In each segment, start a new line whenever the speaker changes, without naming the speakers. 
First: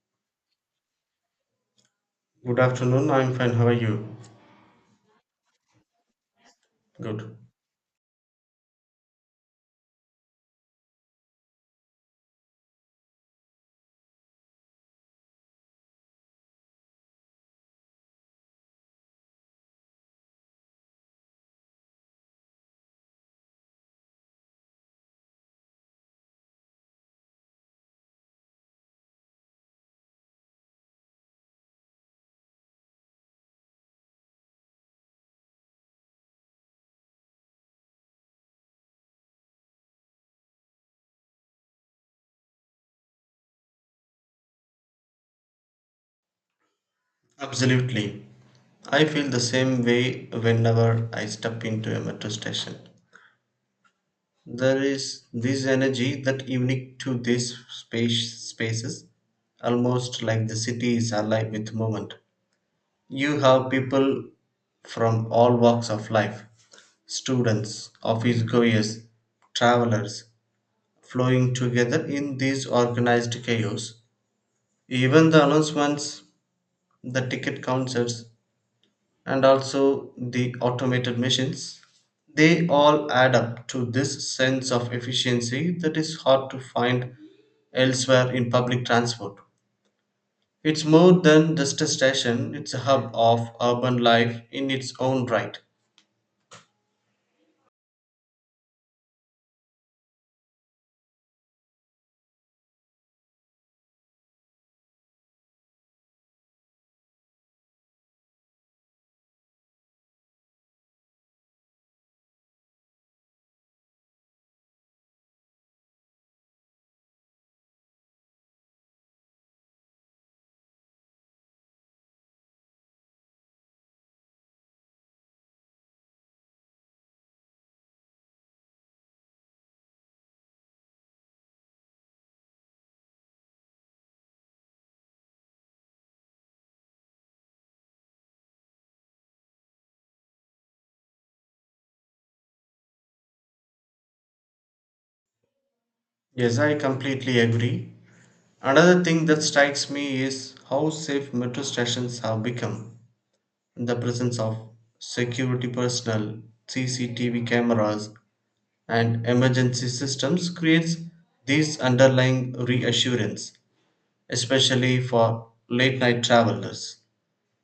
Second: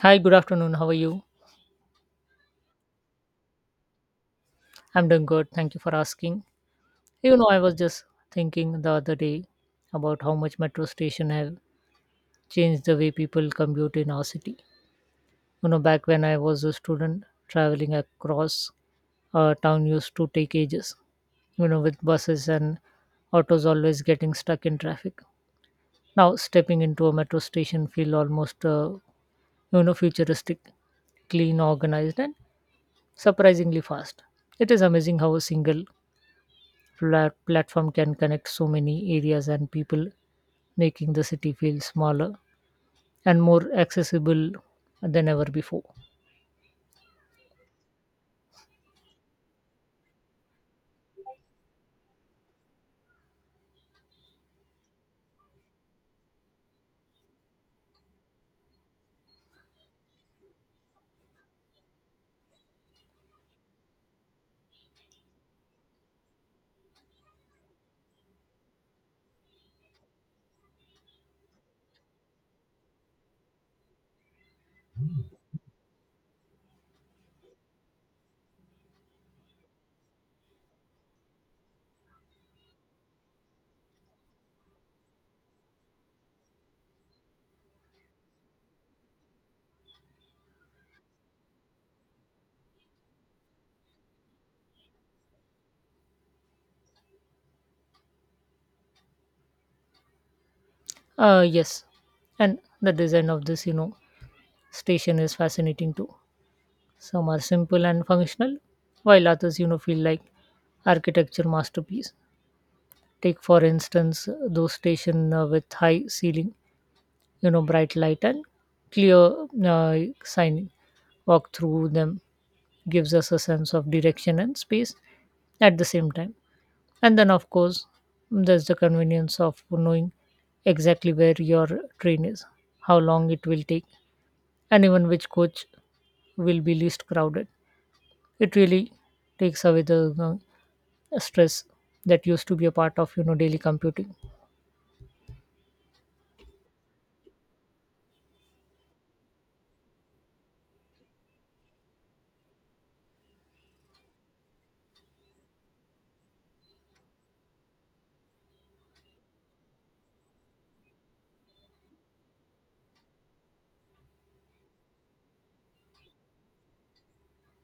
Hi, good afternoon. How are you?
Good afternoon. I'm fine. How are you?
I'm doing good. Thank you for asking.
Good.
I was just thinking the other day about how much metro station have changed the way people commute in our city. Back when I was a student, traveling across a town used to take ages, with buses and autos always getting stuck in traffic. Now, stepping into a metro station feel almost, futuristic clean, organized, and surprisingly fast. It is amazing how a single platform can connect so many areas and people, making the city feel smaller and more accessible than ever before.
Absolutely. I feel the same way whenever I step into a metro station. There is this energy that unique to these spaces, almost like the city is alive with movement. You have people from all walks of life, students, office goers, travelers, flowing together in this organized chaos. Even the announcements the ticket counters, and also the automated machines. They all add up to this sense of efficiency that is hard to find elsewhere in public transport. It's more than just a station, it's a hub of urban life in its own right.
Yes, and the design of this station is fascinating too. Some are simple and functional, while others, feel like architecture masterpiece. Take for instance those station with high ceiling, bright light and clear uh, sign. Walk through them gives us a sense of direction and space at the same time. And then, of course, there's the convenience of knowing exactly where your train is, how long it will take, and even which coach will be least crowded. It really takes away the stress that used to be a part of daily computing.
Yes, I completely agree. Another thing that strikes me is how safe metro stations have become. The presence of security personnel, CCTV cameras, and emergency systems creates these underlying reassurance, especially for late night travelers.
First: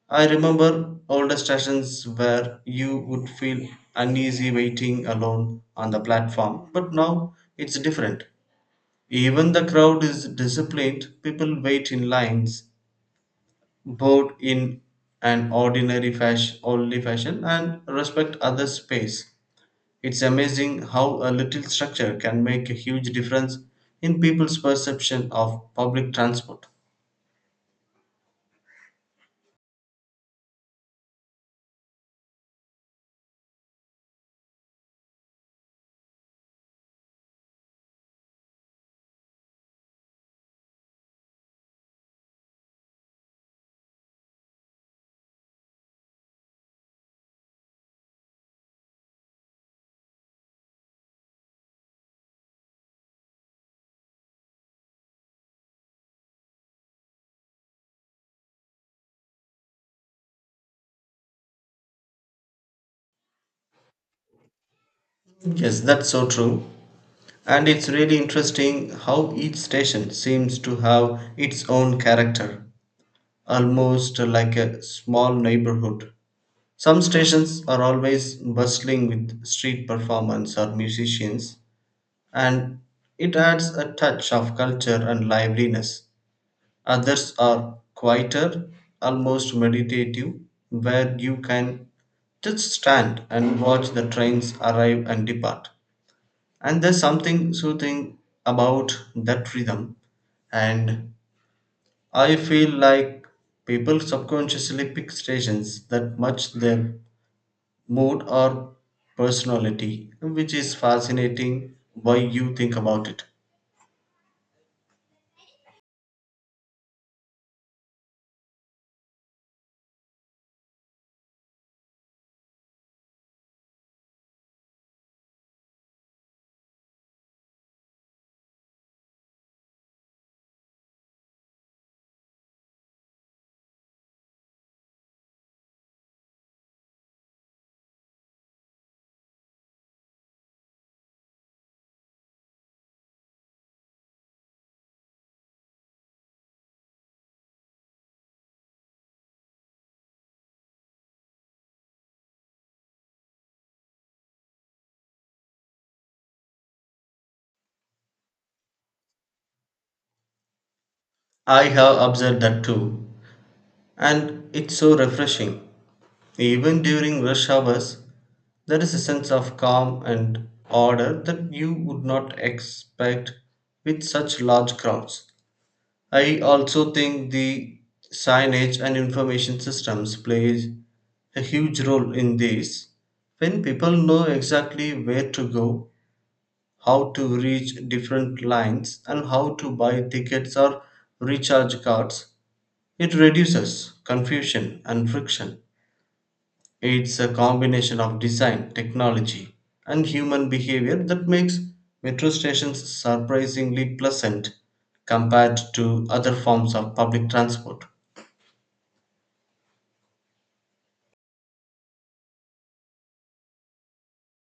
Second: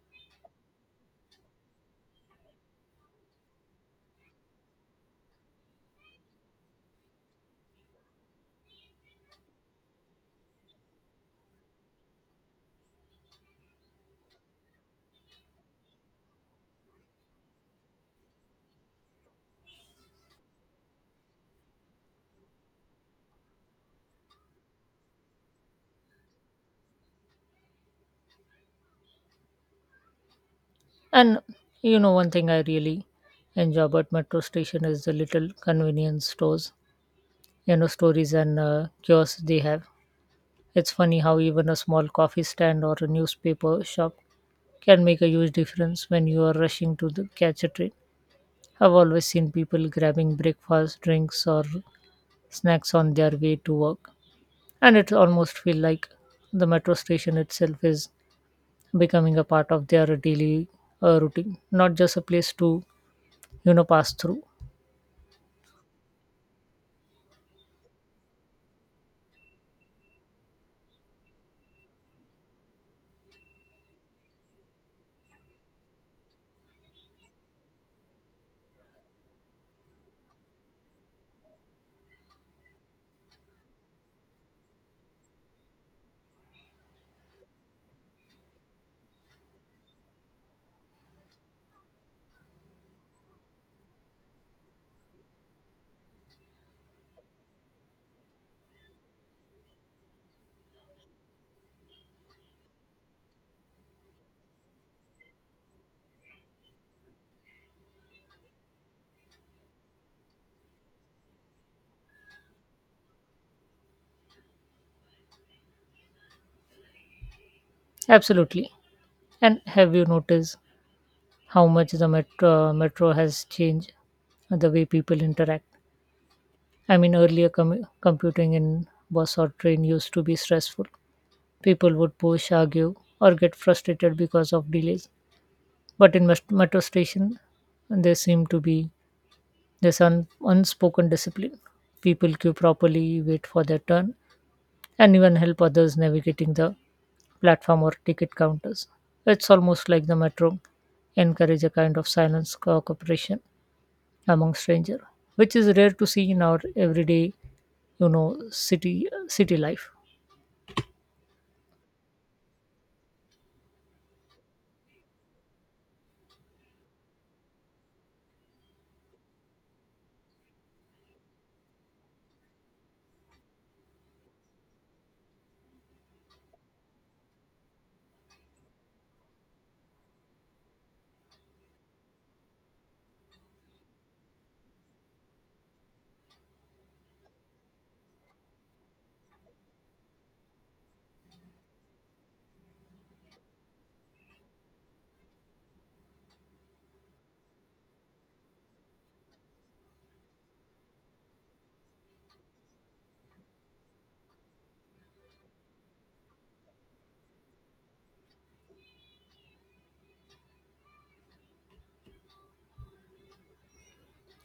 I remember older stations where you would feel uneasy waiting alone on the platform, but now it's different. Even the crowd is disciplined. People wait in lines, both in an ordinary fashion only fashion, and respect other space. It's amazing how a little structure can make a huge difference in people's perception of public transport.
And one thing I really enjoy about metro station is the little convenience stores, stories and kiosks they have. It's funny how even a small coffee stand or a newspaper shop can make a huge difference when you are rushing to catch a train. I've always seen people grabbing breakfast, drinks, or snacks on their way to work, and it almost feels like the metro station itself is becoming a part of their daily routine, not just a place to pass through.
Yes, that's so true. And it's really interesting how each station seems to have its own character, almost like a small neighborhood. Some stations are always bustling with street performance or musicians, and it adds a touch of culture and liveliness. Others are quieter, almost meditative, where you can just stand and watch the trains arrive and depart. And there's something soothing about that rhythm. And I feel like people subconsciously pick stations that match their mood or personality, which is fascinating why you think about it.
Absolutely. And have you noticed how much the metro has changed the way people interact? I mean, earlier commu computing in bus or train used to be stressful. People would push, argue, or get frustrated because of delays. But in metro station, there seemed to be this unspoken discipline. People queue properly, wait for their turn, and even help others navigating the platform or ticket counters. It's almost like the metro encourage a kind of silence cooperation among stranger, which is rare to see in our everyday, city life.
I have observed that too, and it's so refreshing. Even during rush hours, there is a sense of calm and order that you would not expect with such large crowds. I also think the signage and information systems play a huge role in this. When people know exactly where to go, how to reach different lines, and how to buy tickets or recharge cards, it reduces confusion and friction. It's a combination of design, technology, and human behavior that makes metro stations surprisingly pleasant compared to other forms of public transport.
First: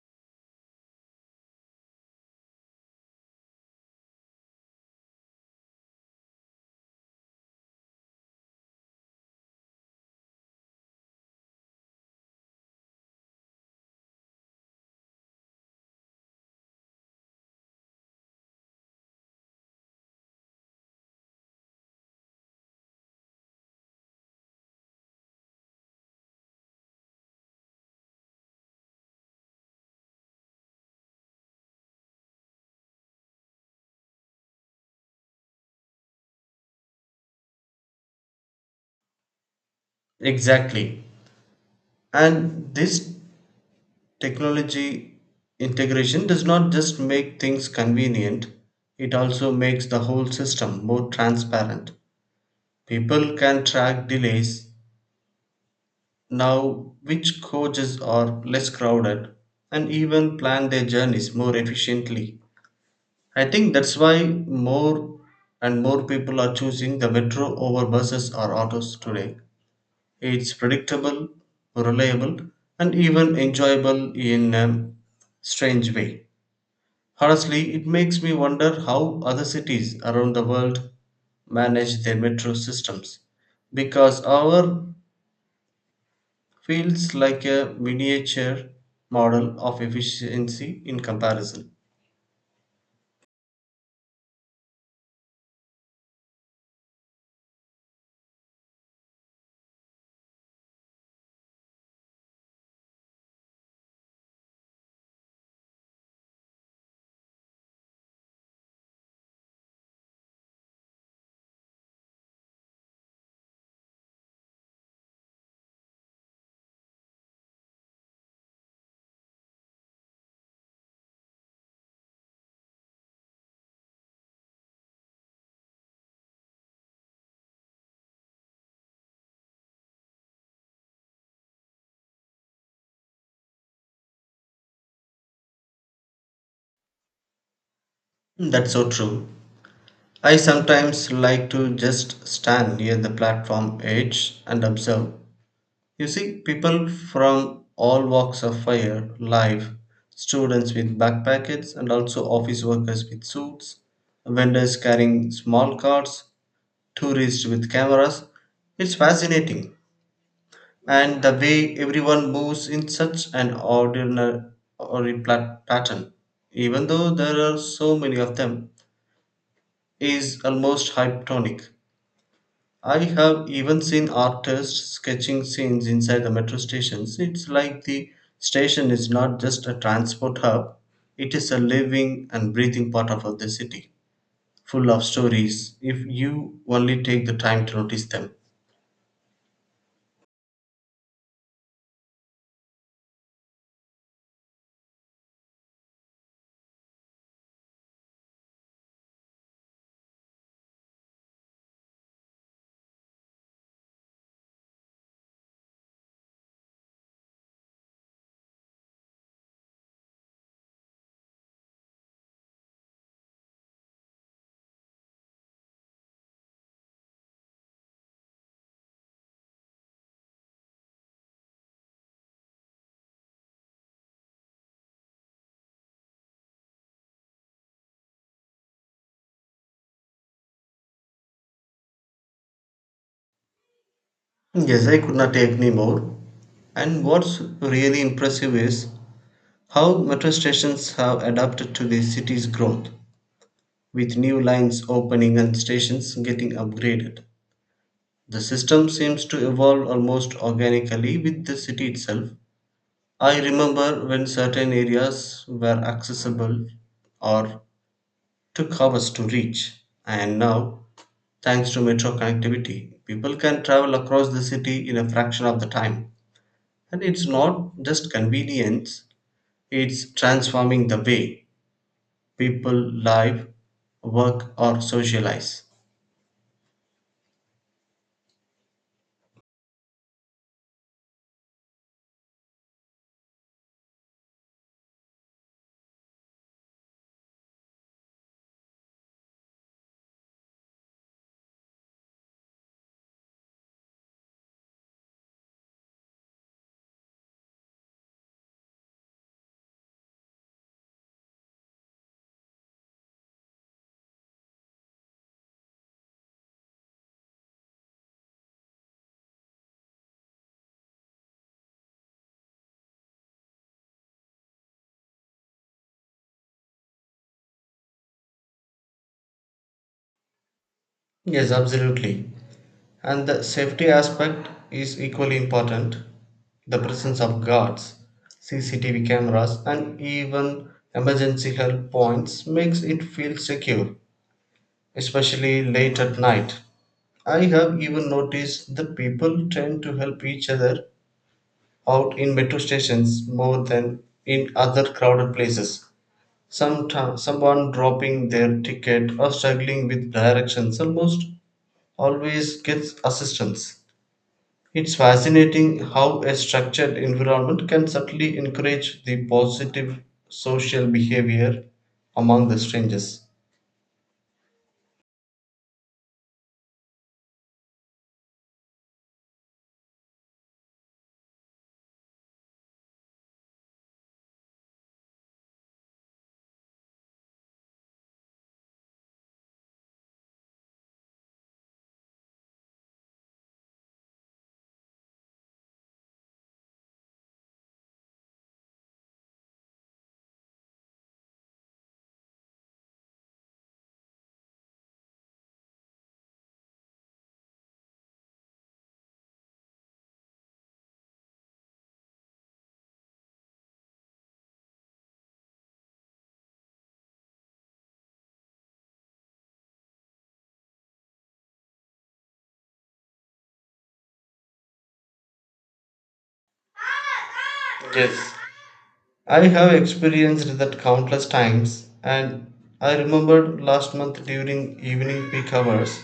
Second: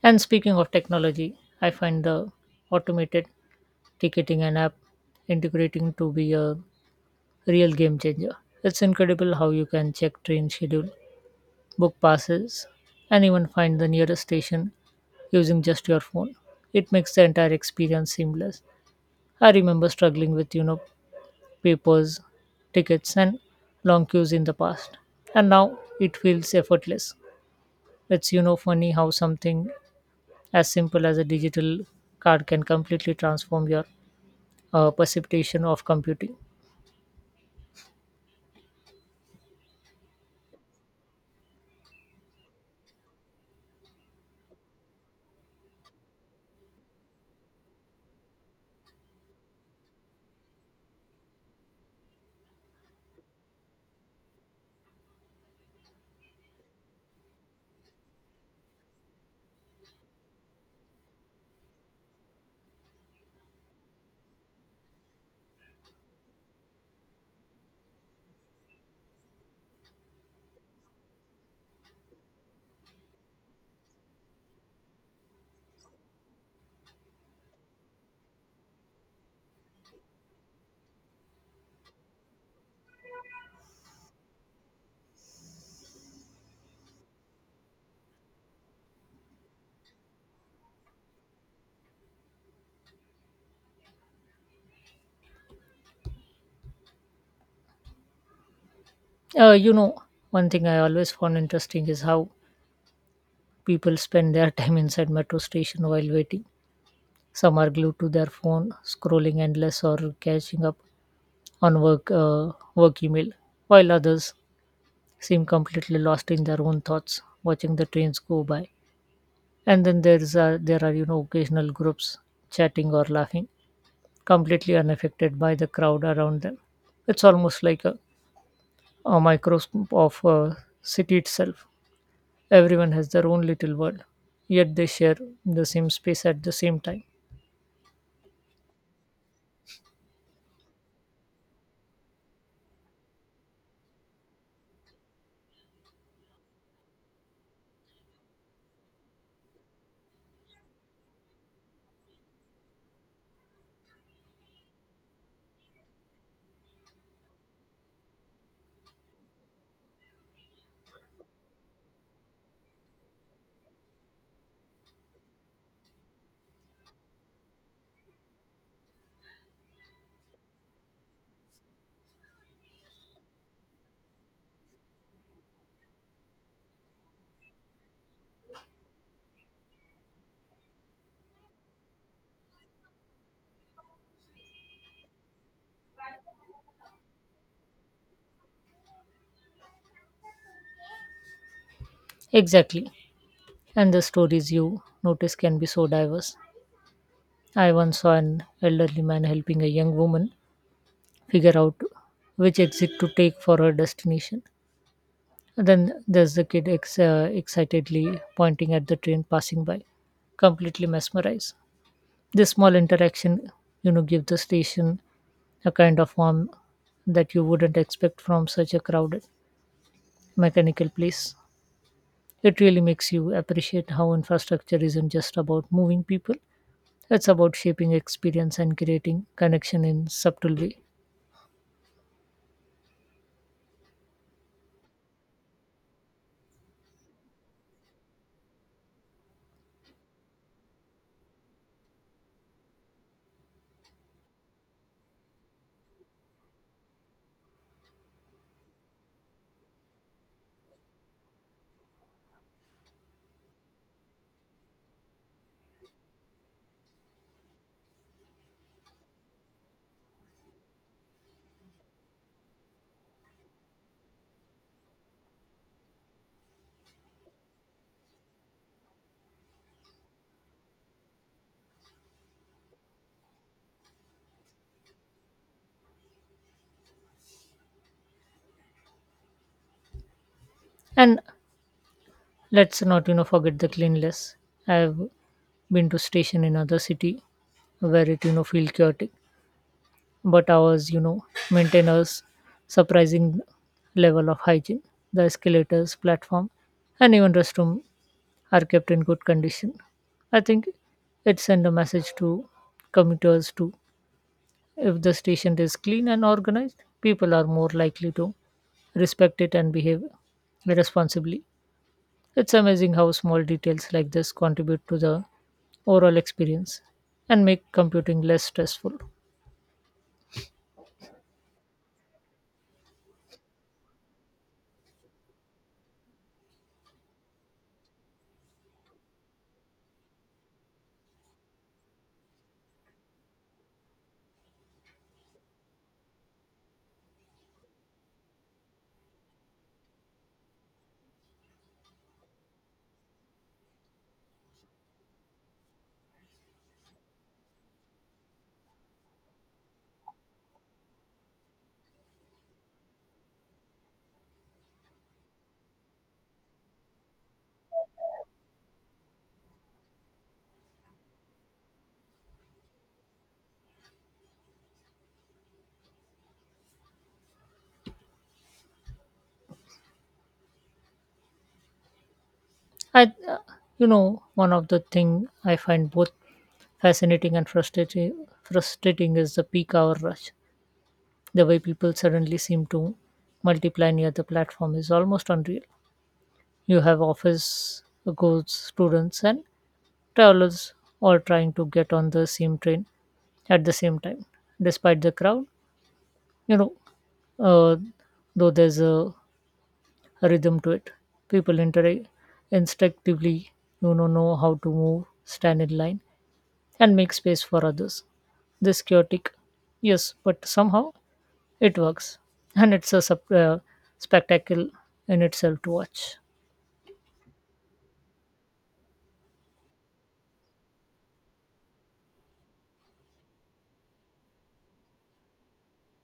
And speaking of technology, I find the automated ticketing and app integrating to be a real game changer. It's incredible how you can check train schedule, book passes, and even find the nearest station using just your phone. It makes the entire experience seamless. I remember struggling with, papers, tickets, and long queues in the past. And now it feels effortless. It's funny how something as simple as a digital card can completely transform your precipitation of computing.
Exactly. And this technology integration does not just make things convenient, it also makes the whole system more transparent. People can track delays, Now, which coaches are less crowded and even plan their journeys more efficiently? I think that's why more and more people are choosing the metro over buses or autos today. It's predictable, reliable, and even enjoyable in a strange way. Honestly, it makes me wonder how other cities around the world manage their metro systems because our feels like a miniature model of efficiency in comparison.
Uh, you know, one thing I always found interesting is how people spend their time inside metro station while waiting. Some are glued to their phone, scrolling endless or catching up on work email, while others seem completely lost in their own thoughts, watching the trains go by. And then there are occasional groups chatting or laughing completely unaffected by the crowd around them. It's almost like a microscope of a city itself. Everyone has their own little world, yet they share the same space at the same time.
That's so true. I sometimes like to just stand near the platform edge and observe. You see, people from all walks of life, students with backpackets, and also office workers with suits, vendors carrying small carts, tourists with cameras. It's fascinating and the way everyone moves in such an ordinary pattern, even though there are so many of them, is almost hypnotic. I have even seen artists sketching scenes inside the metro stations. It's like the station is not just a transport hub, it is a living and breathing part of the city, full of stories if you only take the time to notice them.
Exactly. And the stories you notice can be so diverse. I once saw an elderly man helping a young woman figure out which exit to take for her destination. And then there's the kid excitedly pointing at the train passing by, completely mesmerized. This small interaction, give the station a kind of warmth that you wouldn't expect from such a crowded mechanical place. It really makes you appreciate how infrastructure isn't just about moving people, it's about shaping experience and creating connection in subtle way.
Yes, I could not take any more. And what's really impressive is how metro stations have adapted to the city's growth, with new lines opening and stations getting upgraded. The system seems to evolve almost organically with the city itself. I remember when certain areas were accessible or took hours to reach, and now, thanks to metro connectivity, people can travel across the city in a fraction of the time. And it's not just convenience, it's transforming the way people live, work, or socialize.
And let's not forget the cleanliness. I've been to station in other city where it feel chaotic but ours maintain a surprising level of hygiene. The escalators, platform, and even restroom are kept in good condition. I think it sends a message to commuters too. If the station is clean and organized, people are more likely to respect it and behave responsibly. It's amazing how small details like this contribute to the overall experience and make computing less stressful.
Yes, absolutely. And the safety aspect is equally important. The presence of guards, CCTV cameras, and even emergency help points makes it feel secure, especially late at night. I have even noticed that people tend to help each other out in metro stations more than in other crowded places. Someone dropping their ticket or struggling with directions almost always gets assistance. It's fascinating how a structured environment can subtly encourage the positive social behavior among the strangers.
I, uh, one of the thing I find both fascinating and frustrating is the peak hour rush. The way people suddenly seem to multiply near the platform is almost unreal. You have office goes students and travelers all trying to get on the same train at the same time, despite the crowd. You know, uh, though there's a rhythm to it, people interact instinctively. Know how to move, stand in line, and make space for others. This chaotic, yes, but somehow it works, and it's a spectacle in itself to watch.
Yes. I have experienced that countless times, and I remembered last month during evening peak hours.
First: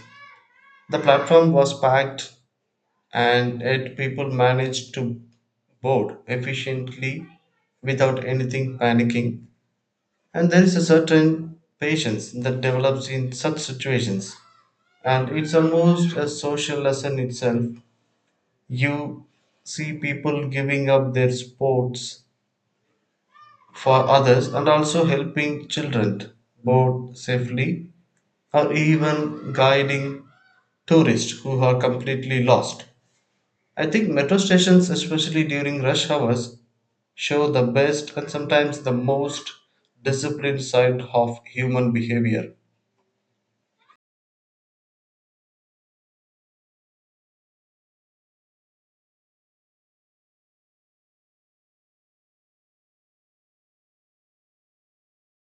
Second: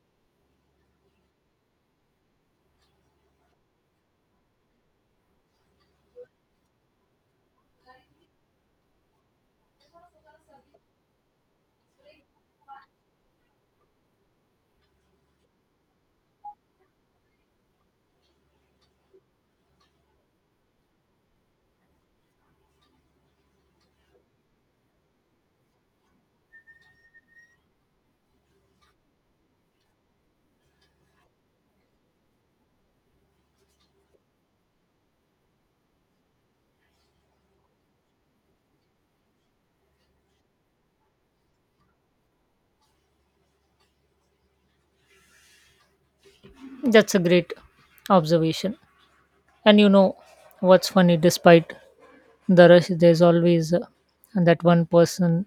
The platform was packed, and yet people manage to board efficiently without anything panicking. And there is a certain patience that develops in such situations, and it's almost a social lesson itself. You see people giving up their sports for others and also helping children board safely, or even guiding tourists who are completely lost. I think metro stations, especially during rush hours, show the best and sometimes the most disciplined side of human behavior.
That's a great observation. And you know what's funny? Despite the rush, there's always that one person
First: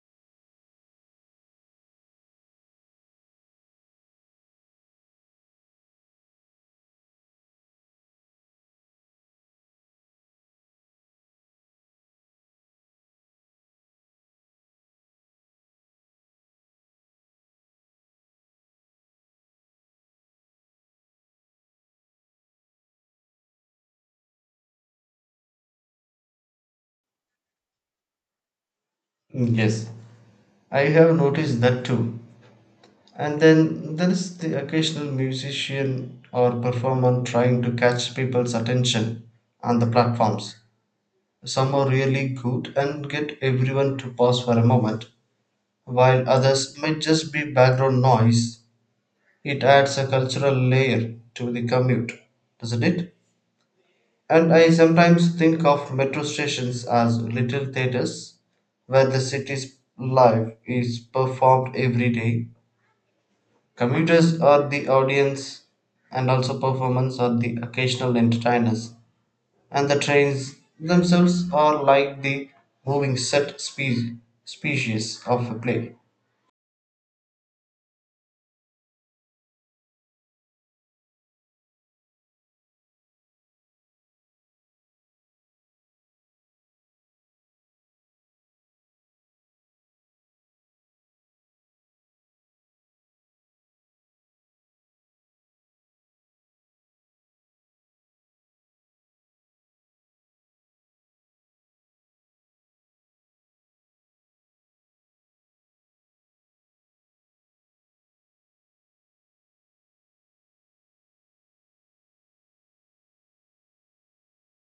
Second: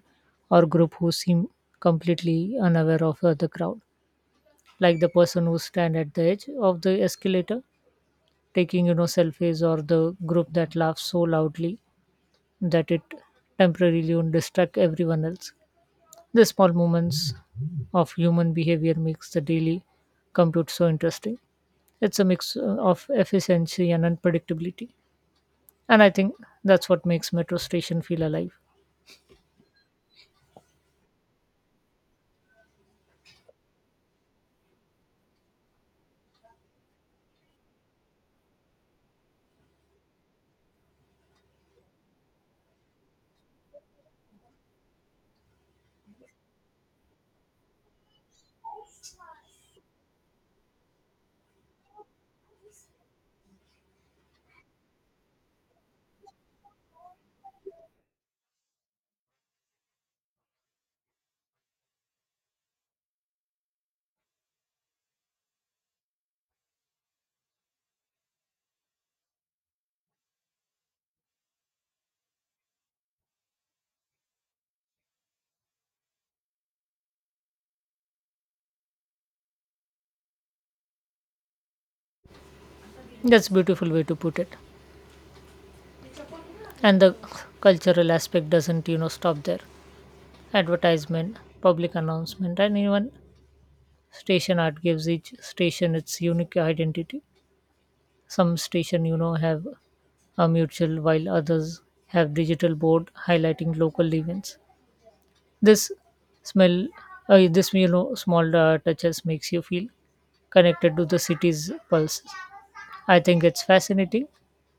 or group who seem completely unaware of the crowd, like the person who stand at the edge of the escalator taking selfies, or the group that laughs so loudly that it temporarily would distract everyone else. The small moments of human behavior makes the daily compute so interesting. It's a mix of efficiency and unpredictability. And I think that's what makes metro station feel alive.
Yes, I have noticed that too. And then there is the occasional musician or performer trying to catch people's attention on the platforms. Some are really good and get everyone to pause for a moment, while others might just be background noise. It adds a cultural layer to the commute, doesn't it? And I sometimes think of metro stations as little theaters where the city's life is performed every day. Commuters are the audience, and also performers are the occasional entertainers. And the trains themselves are like the moving species of a play.
That's a beautiful way to put it. And the cultural aspect doesn't stop there. Advertisement, public announcement, and even station art gives each station its unique identity. Some station, have are mutual, while others have digital board highlighting local events. This smell, this small touches makes you feel connected to the city's pulse. I think it's fascinating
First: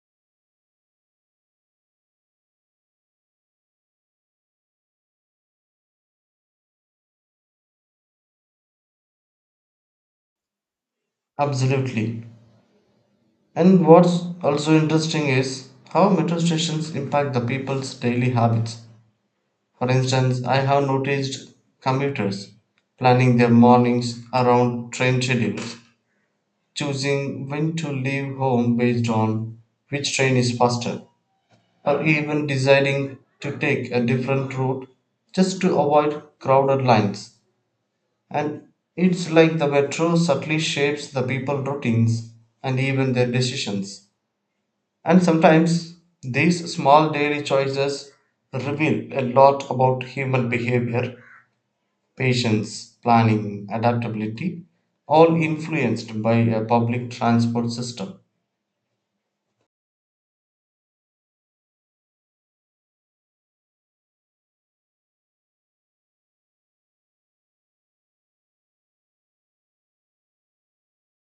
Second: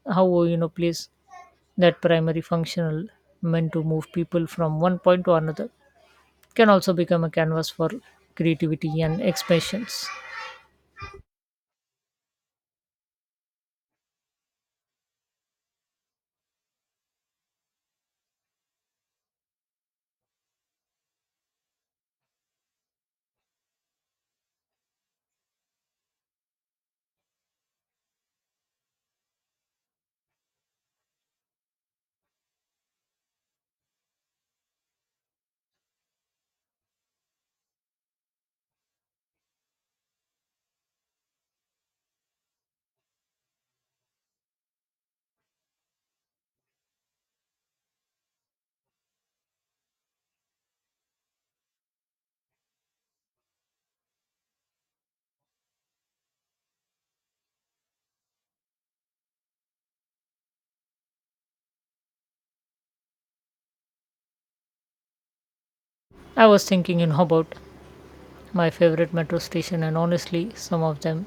how place that primary functional meant to move people from one point to another can also become a canvas for creativity and expressions.
Absolutely. And what's also interesting is how metro stations impact the people's daily habits. For instance, I have noticed commuters planning their mornings around train schedules, choosing when to leave home based on which train is faster, or even deciding to take a different route just to avoid crowded lines. And it's like the metro subtly shapes the people routines and even their decisions. And sometimes these small daily choices reveal a lot about human behavior patience, planning, adaptability, all influenced by a public transport system.
I was thinking, about my favorite metro station. And honestly, some of them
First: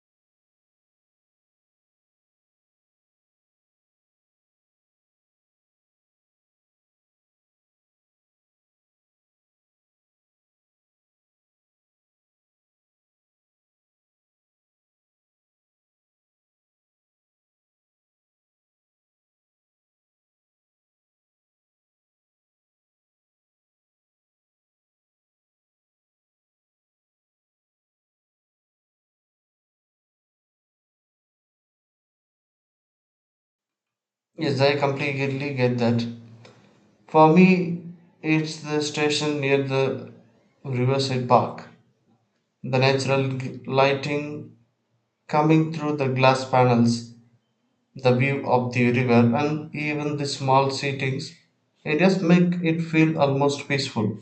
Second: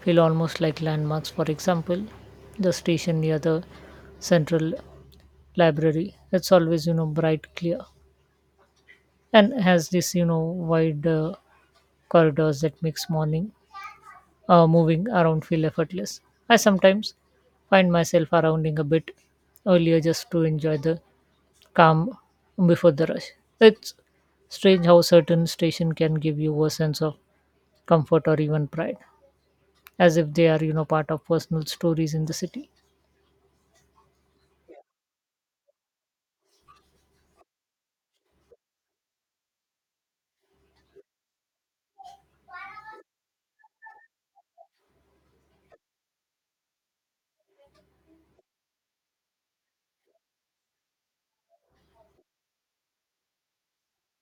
feel almost like landmarks. For example, the station near the central library, it's always bright, clear, and has this wide corridors that makes morning moving around feel effortless. I sometimes find myself arounding a bit earlier just to enjoy the calm before the rush. It's strange how certain station can give you a sense of comfort or even pride, as if they are part of personal stories in the city.
Yes, I completely get that. For me, it's the station near the Riverside Park. The natural lighting coming through the glass panels, the view of the river, and even the small seatings, it just make it feel almost peaceful.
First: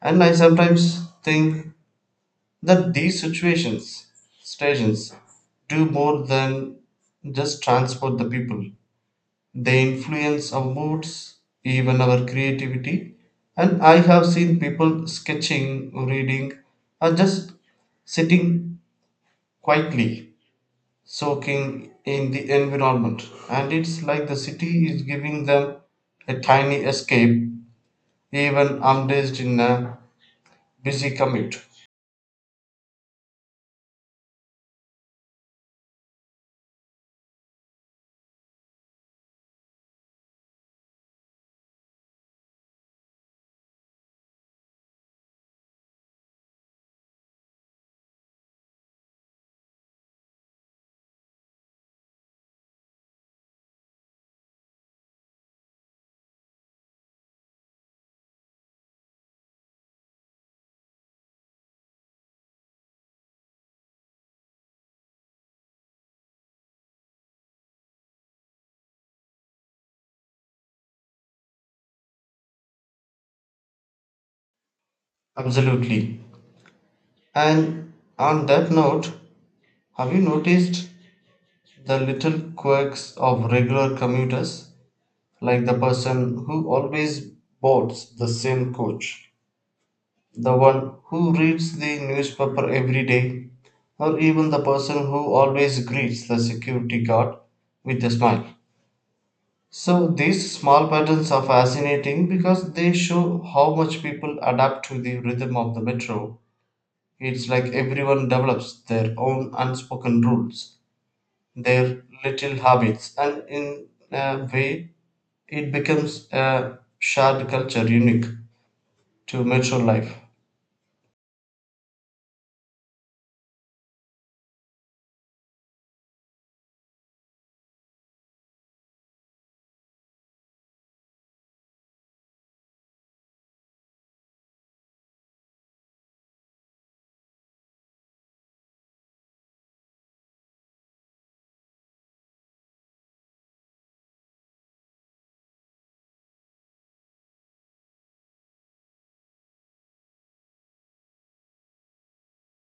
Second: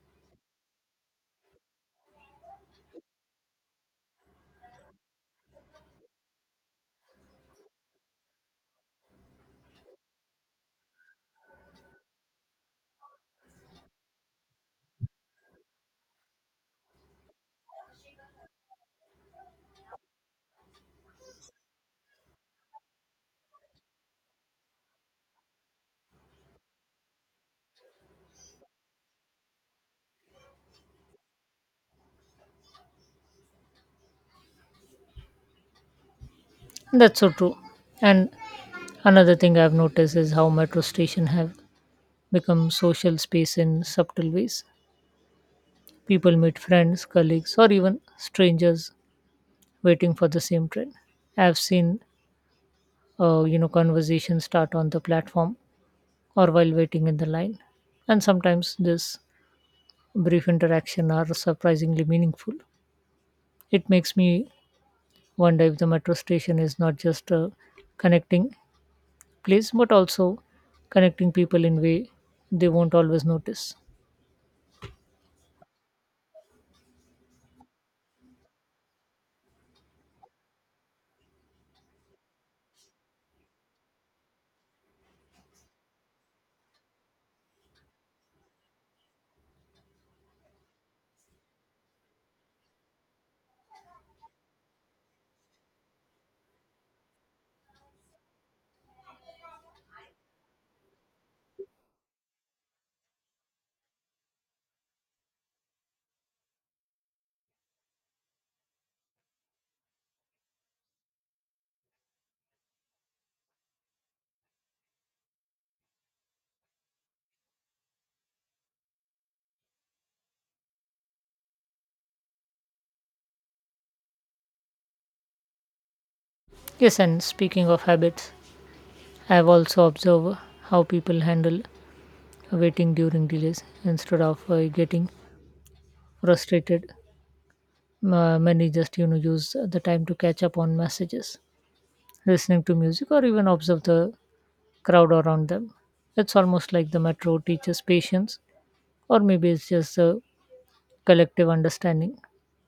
And I sometimes think that these situations stations do more than just transport the people. They influence our moods, even our creativity. And I have seen people sketching, reading, or just sitting quietly, soaking in the environment. And it's like the city is giving them a tiny escape even amidst in a busy commute.
That's so true. And another thing I've noticed is how metro station have become social space in subtle ways. People meet friends, colleagues, or even strangers waiting for the same train. I've seen conversations start on the platform or while waiting in the line, and sometimes this brief interaction are surprisingly meaningful. It makes me wonder if the metro station is not just connecting place but also connecting people in way they won't always notice.
Absolutely. And on that note, Have you noticed the little quirks of regular commuters, like the person who always boards the same coach, the one who reads the newspaper every day, or even the person who always greets the security guard with a smile? So, these small patterns are fascinating because they show how much people adapt to the rhythm of the metro. It's like everyone develops their own unspoken rules their little habits, and in a way, it becomes a shared culture unique to metro life.
Yes. And speaking of habits, I have also observed how people handle waiting during delays. Instead of getting frustrated, many just use the time to catch up on messages, listening to music, or even observe the crowd around them. It's almost like the metro teaches patience, or maybe it's just a collective understanding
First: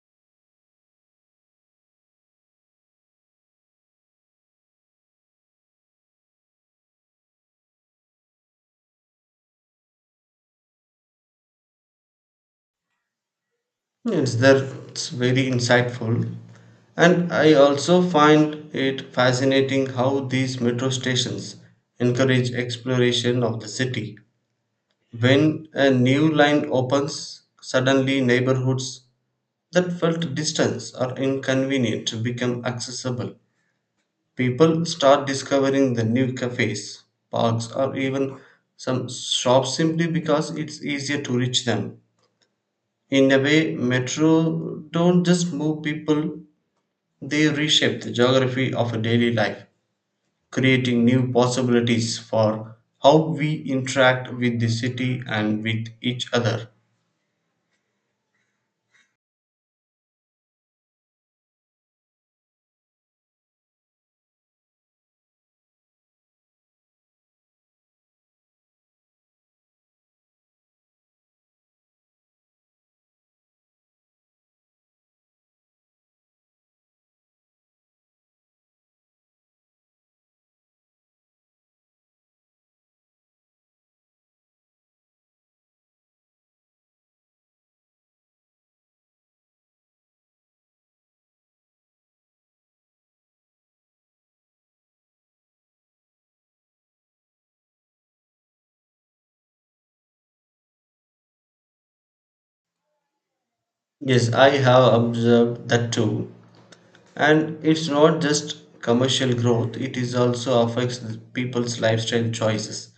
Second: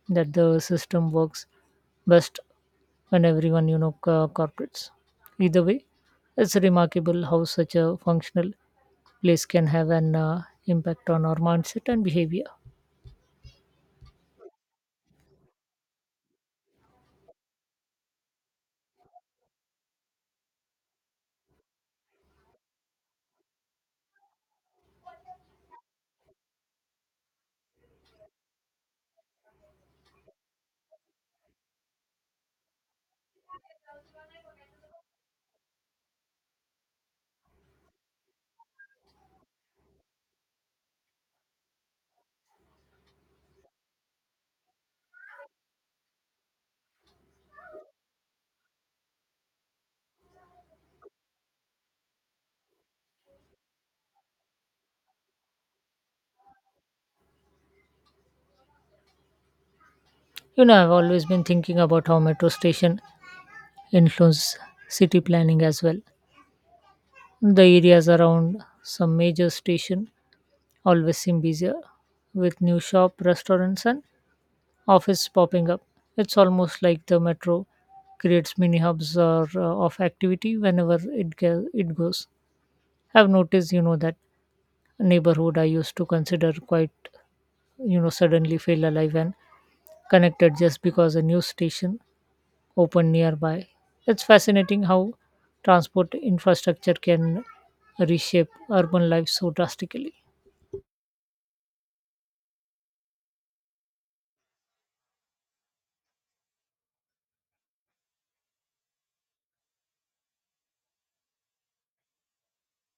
that the system works best and everyone cooperates. Either way, it's remarkable how such a functional place can have an impact on our mindset and behavior.
Yes, that's very insightful. And I also find it fascinating how these metro stations encourage exploration of the city. When a new line opens, suddenly neighborhoods that felt distant or inconvenient become accessible. People start discovering the new cafes, parks, or even some shops simply because it's easier to reach them. In a way, metro don't just move people, they reshape the geography of a daily life, creating new possibilities for how we interact with the city and with each other.
I've always been thinking about how metro station influence city planning as well. The areas around some major station always seem busier with new shop restaurants and office popping up. It's almost like the metro creates mini hubs or of activity whenever it goes. I've noticed, that neighborhood I used to consider quite, suddenly feel alive and connected just because a news station opened nearby. It's fascinating how transport infrastructure can reshape urban life so drastically.
Yes, I have observed that too. And it's not just commercial growth, it is also affects the people's lifestyle choices.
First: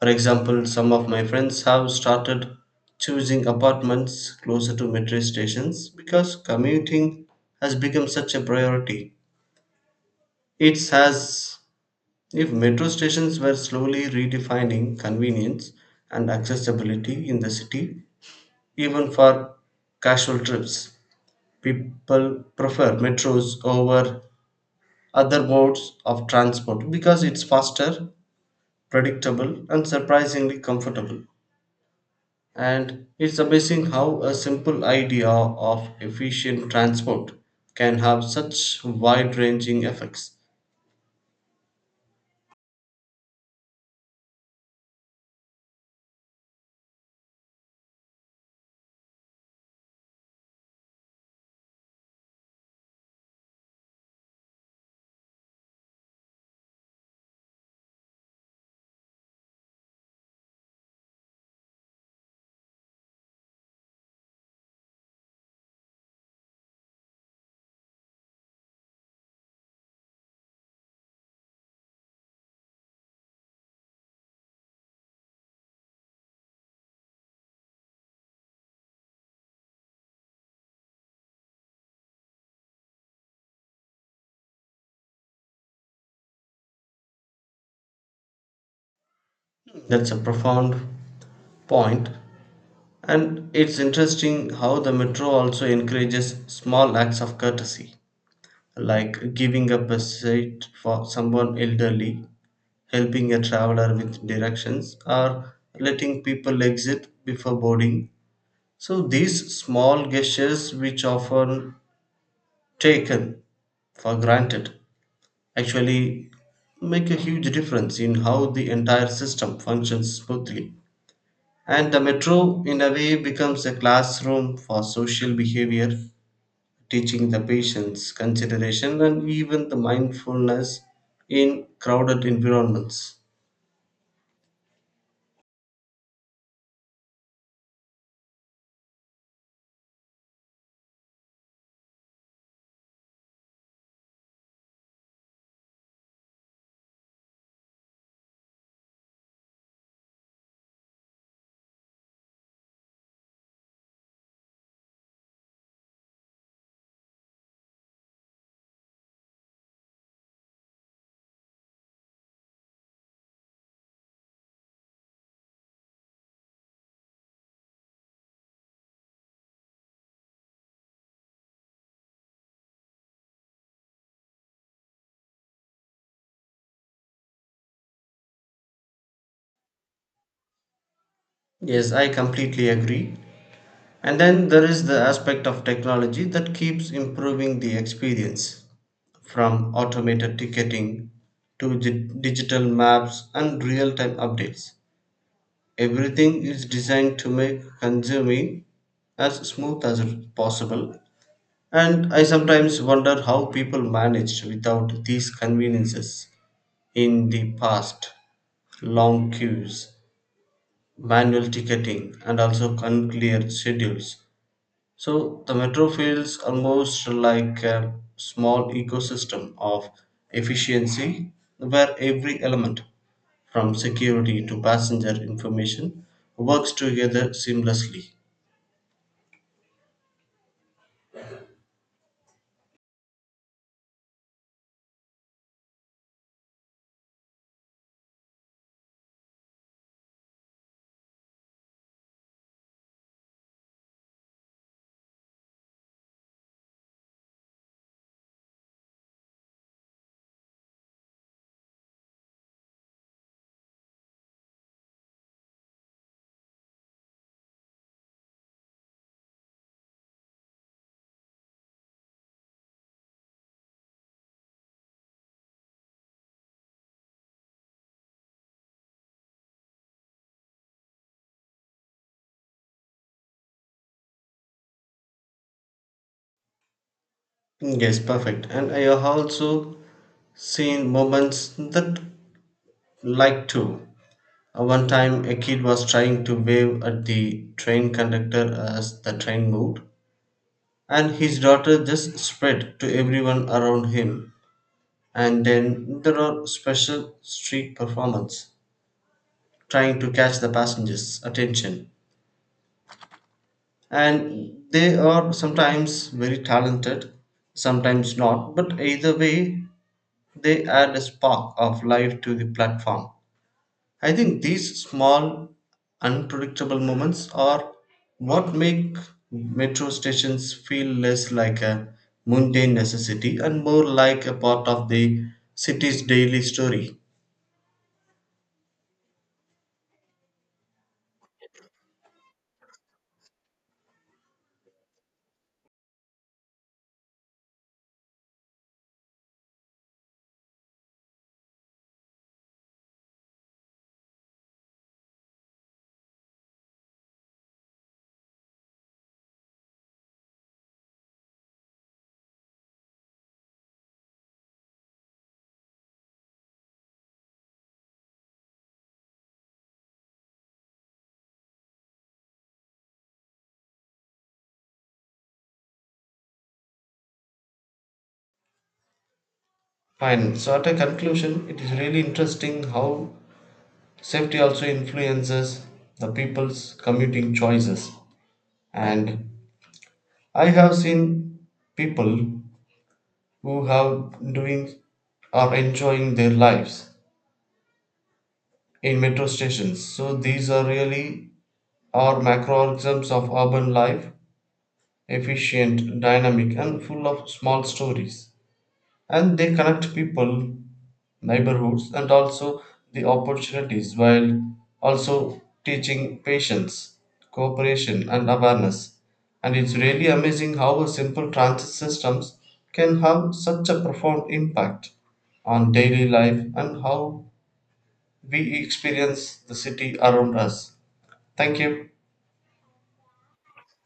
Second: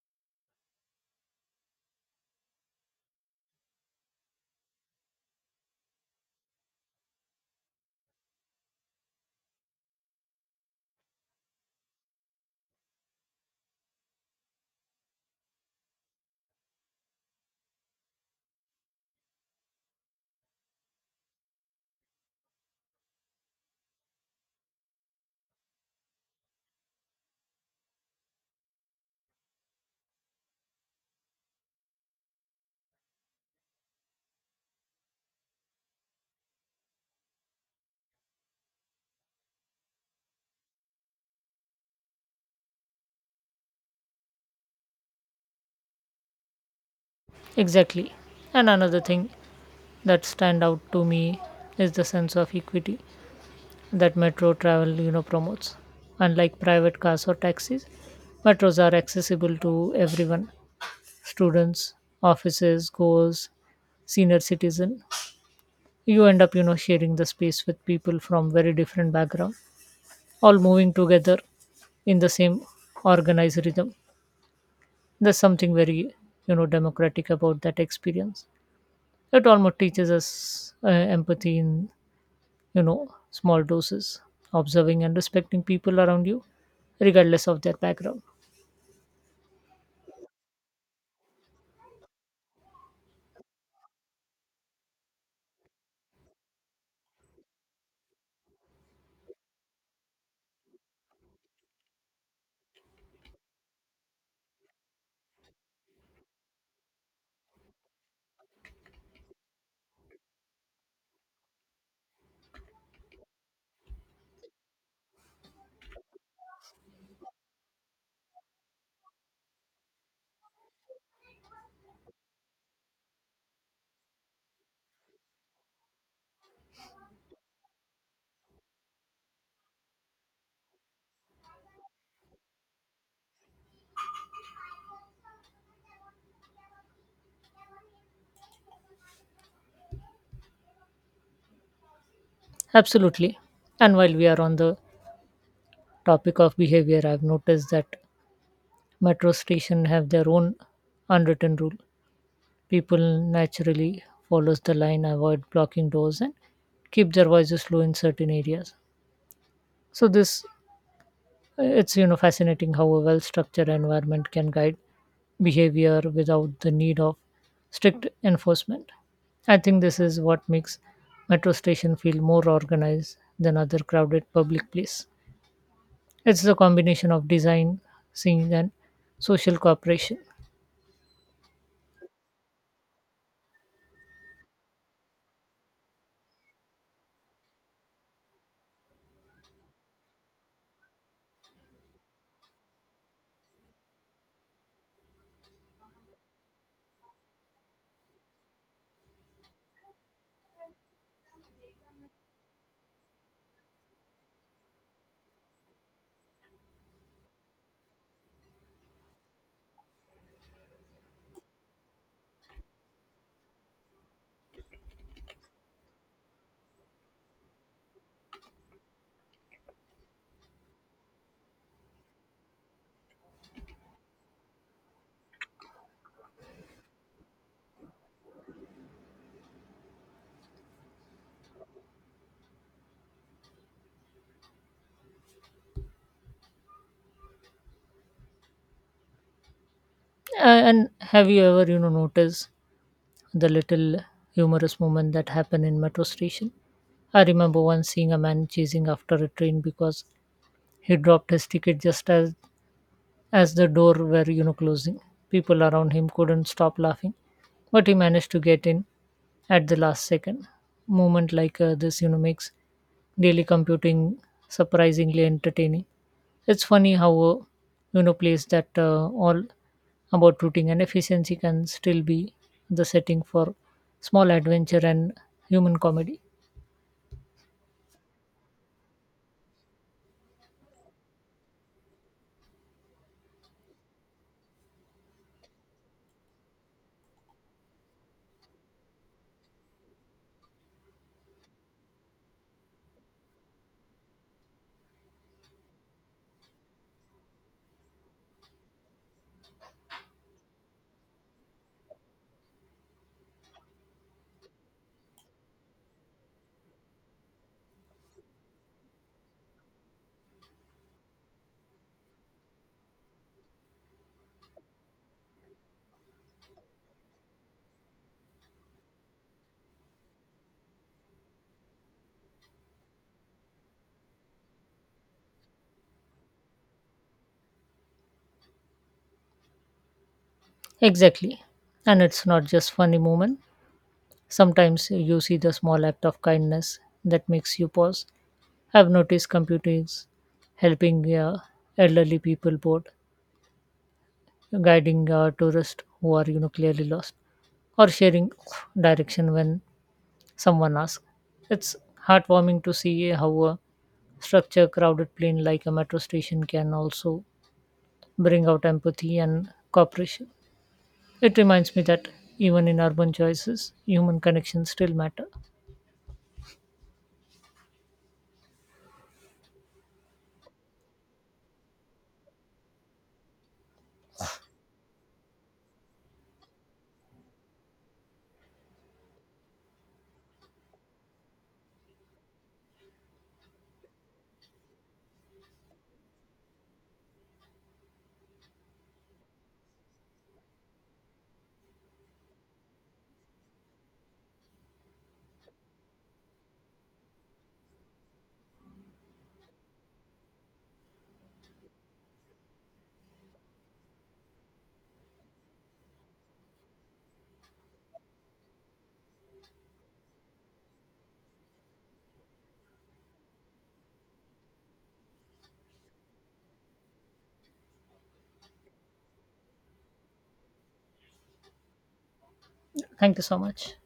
For example, some of my friends have started choosing apartments closer to metro stations because commuting has become such a priority. It's as if metro stations were slowly redefining convenience and accessibility in the city, even for casual trips. People prefer metros over other modes of transport because it's faster, predictable, and surprisingly comfortable. And it's amazing how a simple idea of efficient transport can have such wide ranging effects.
Exactly. And another thing that stand out to me is the sense of equity that metro travel, promotes. Unlike private cars or taxis, metros are accessible to everyone students, offices, goals, senior citizen. You end up, sharing the space with people from very different background, all moving together in the same organized rhythm. There's something very, democratic about that experience. It almost teaches us empathy in, small doses, observing and respecting people around you, regardless of their background.
That's a profound point. And it's interesting how the metro also encourages small acts of courtesy, like giving up a seat for someone elderly, helping a traveler with directions, or letting people exit before boarding. So, these small gestures, which often taken for granted actually make a huge difference in how the entire system functions smoothly. And the metro, in a way, becomes a classroom for social behavior, teaching the patience, consideration, and even the mindfulness in crowded environments.
Absolutely. And while we are on the topic of behavior, I've noticed that metro stations have their own unwritten rule. People naturally follows the line, avoid blocking doors, and keep their voices low in certain areas. So this it's you know fascinating how a well-structured environment can guide behavior without the need of strict enforcement. I think this is what makes metro station feel more organized than other crowded public place. It's the combination of design, scene, and social cooperation.
Yes, I completely agree. And then there is the aspect of technology that keeps improving the experience. From automated ticketing to digital maps and real time updates. Everything is designed to make consuming as smooth as possible, and I sometimes wonder how people managed without these conveniences in the past long queues, manual ticketing, and also unclear schedules. So the metro feels almost like a small ecosystem of efficiency where every element, from security to passenger information, works together seamlessly.
And have you ever, noticed the little humorous moment that happened in metro station? I remember once seeing a man chasing after a train because he dropped his ticket just as the door were closing. People around him couldn't stop laughing, but he managed to get in at the last second. Moment like this makes daily computing surprisingly entertaining. It's funny how a place that all about routing and efficiency can still be the setting for small adventure and human comedy.
Yes, perfect. And I have also seen moments that like to. One time, a kid was trying to wave at the train conductor as the train moved, and his daughter just spread to everyone around him. And then there are special street performance trying to catch the passengers attention, and they are sometimes very talented, sometimes not, but either way they add a spark of life to the platform. I think these small unpredictable moments are what make metro stations feel less like a mundane necessity and more like a part of the city's daily story.
Exactly. And it's not just funny moment. Sometimes you see the small act of kindness that makes you pause. I've noticed computers helping elderly people board, guiding tourists who are clearly lost, or sharing direction when someone asks. It's heartwarming to see how a structure crowded plane like a metro station can also bring out empathy and cooperation. It reminds me that even in urban choices, human connections still matter.
Fine. So at a conclusion, it is really interesting how safety also influences the people's commuting choices. And I have seen people who have doing or enjoying their lives in metro stations. So these are really our macroorganisms of urban life, efficient, dynamic, and full of small stories. And they connect people, neighborhoods, and also the opportunities while also teaching patience, cooperation, and awareness. And it's really amazing how a simple transit systems can have such a profound impact on daily life and how we experience the city around us. Thank you.
Thank you so much.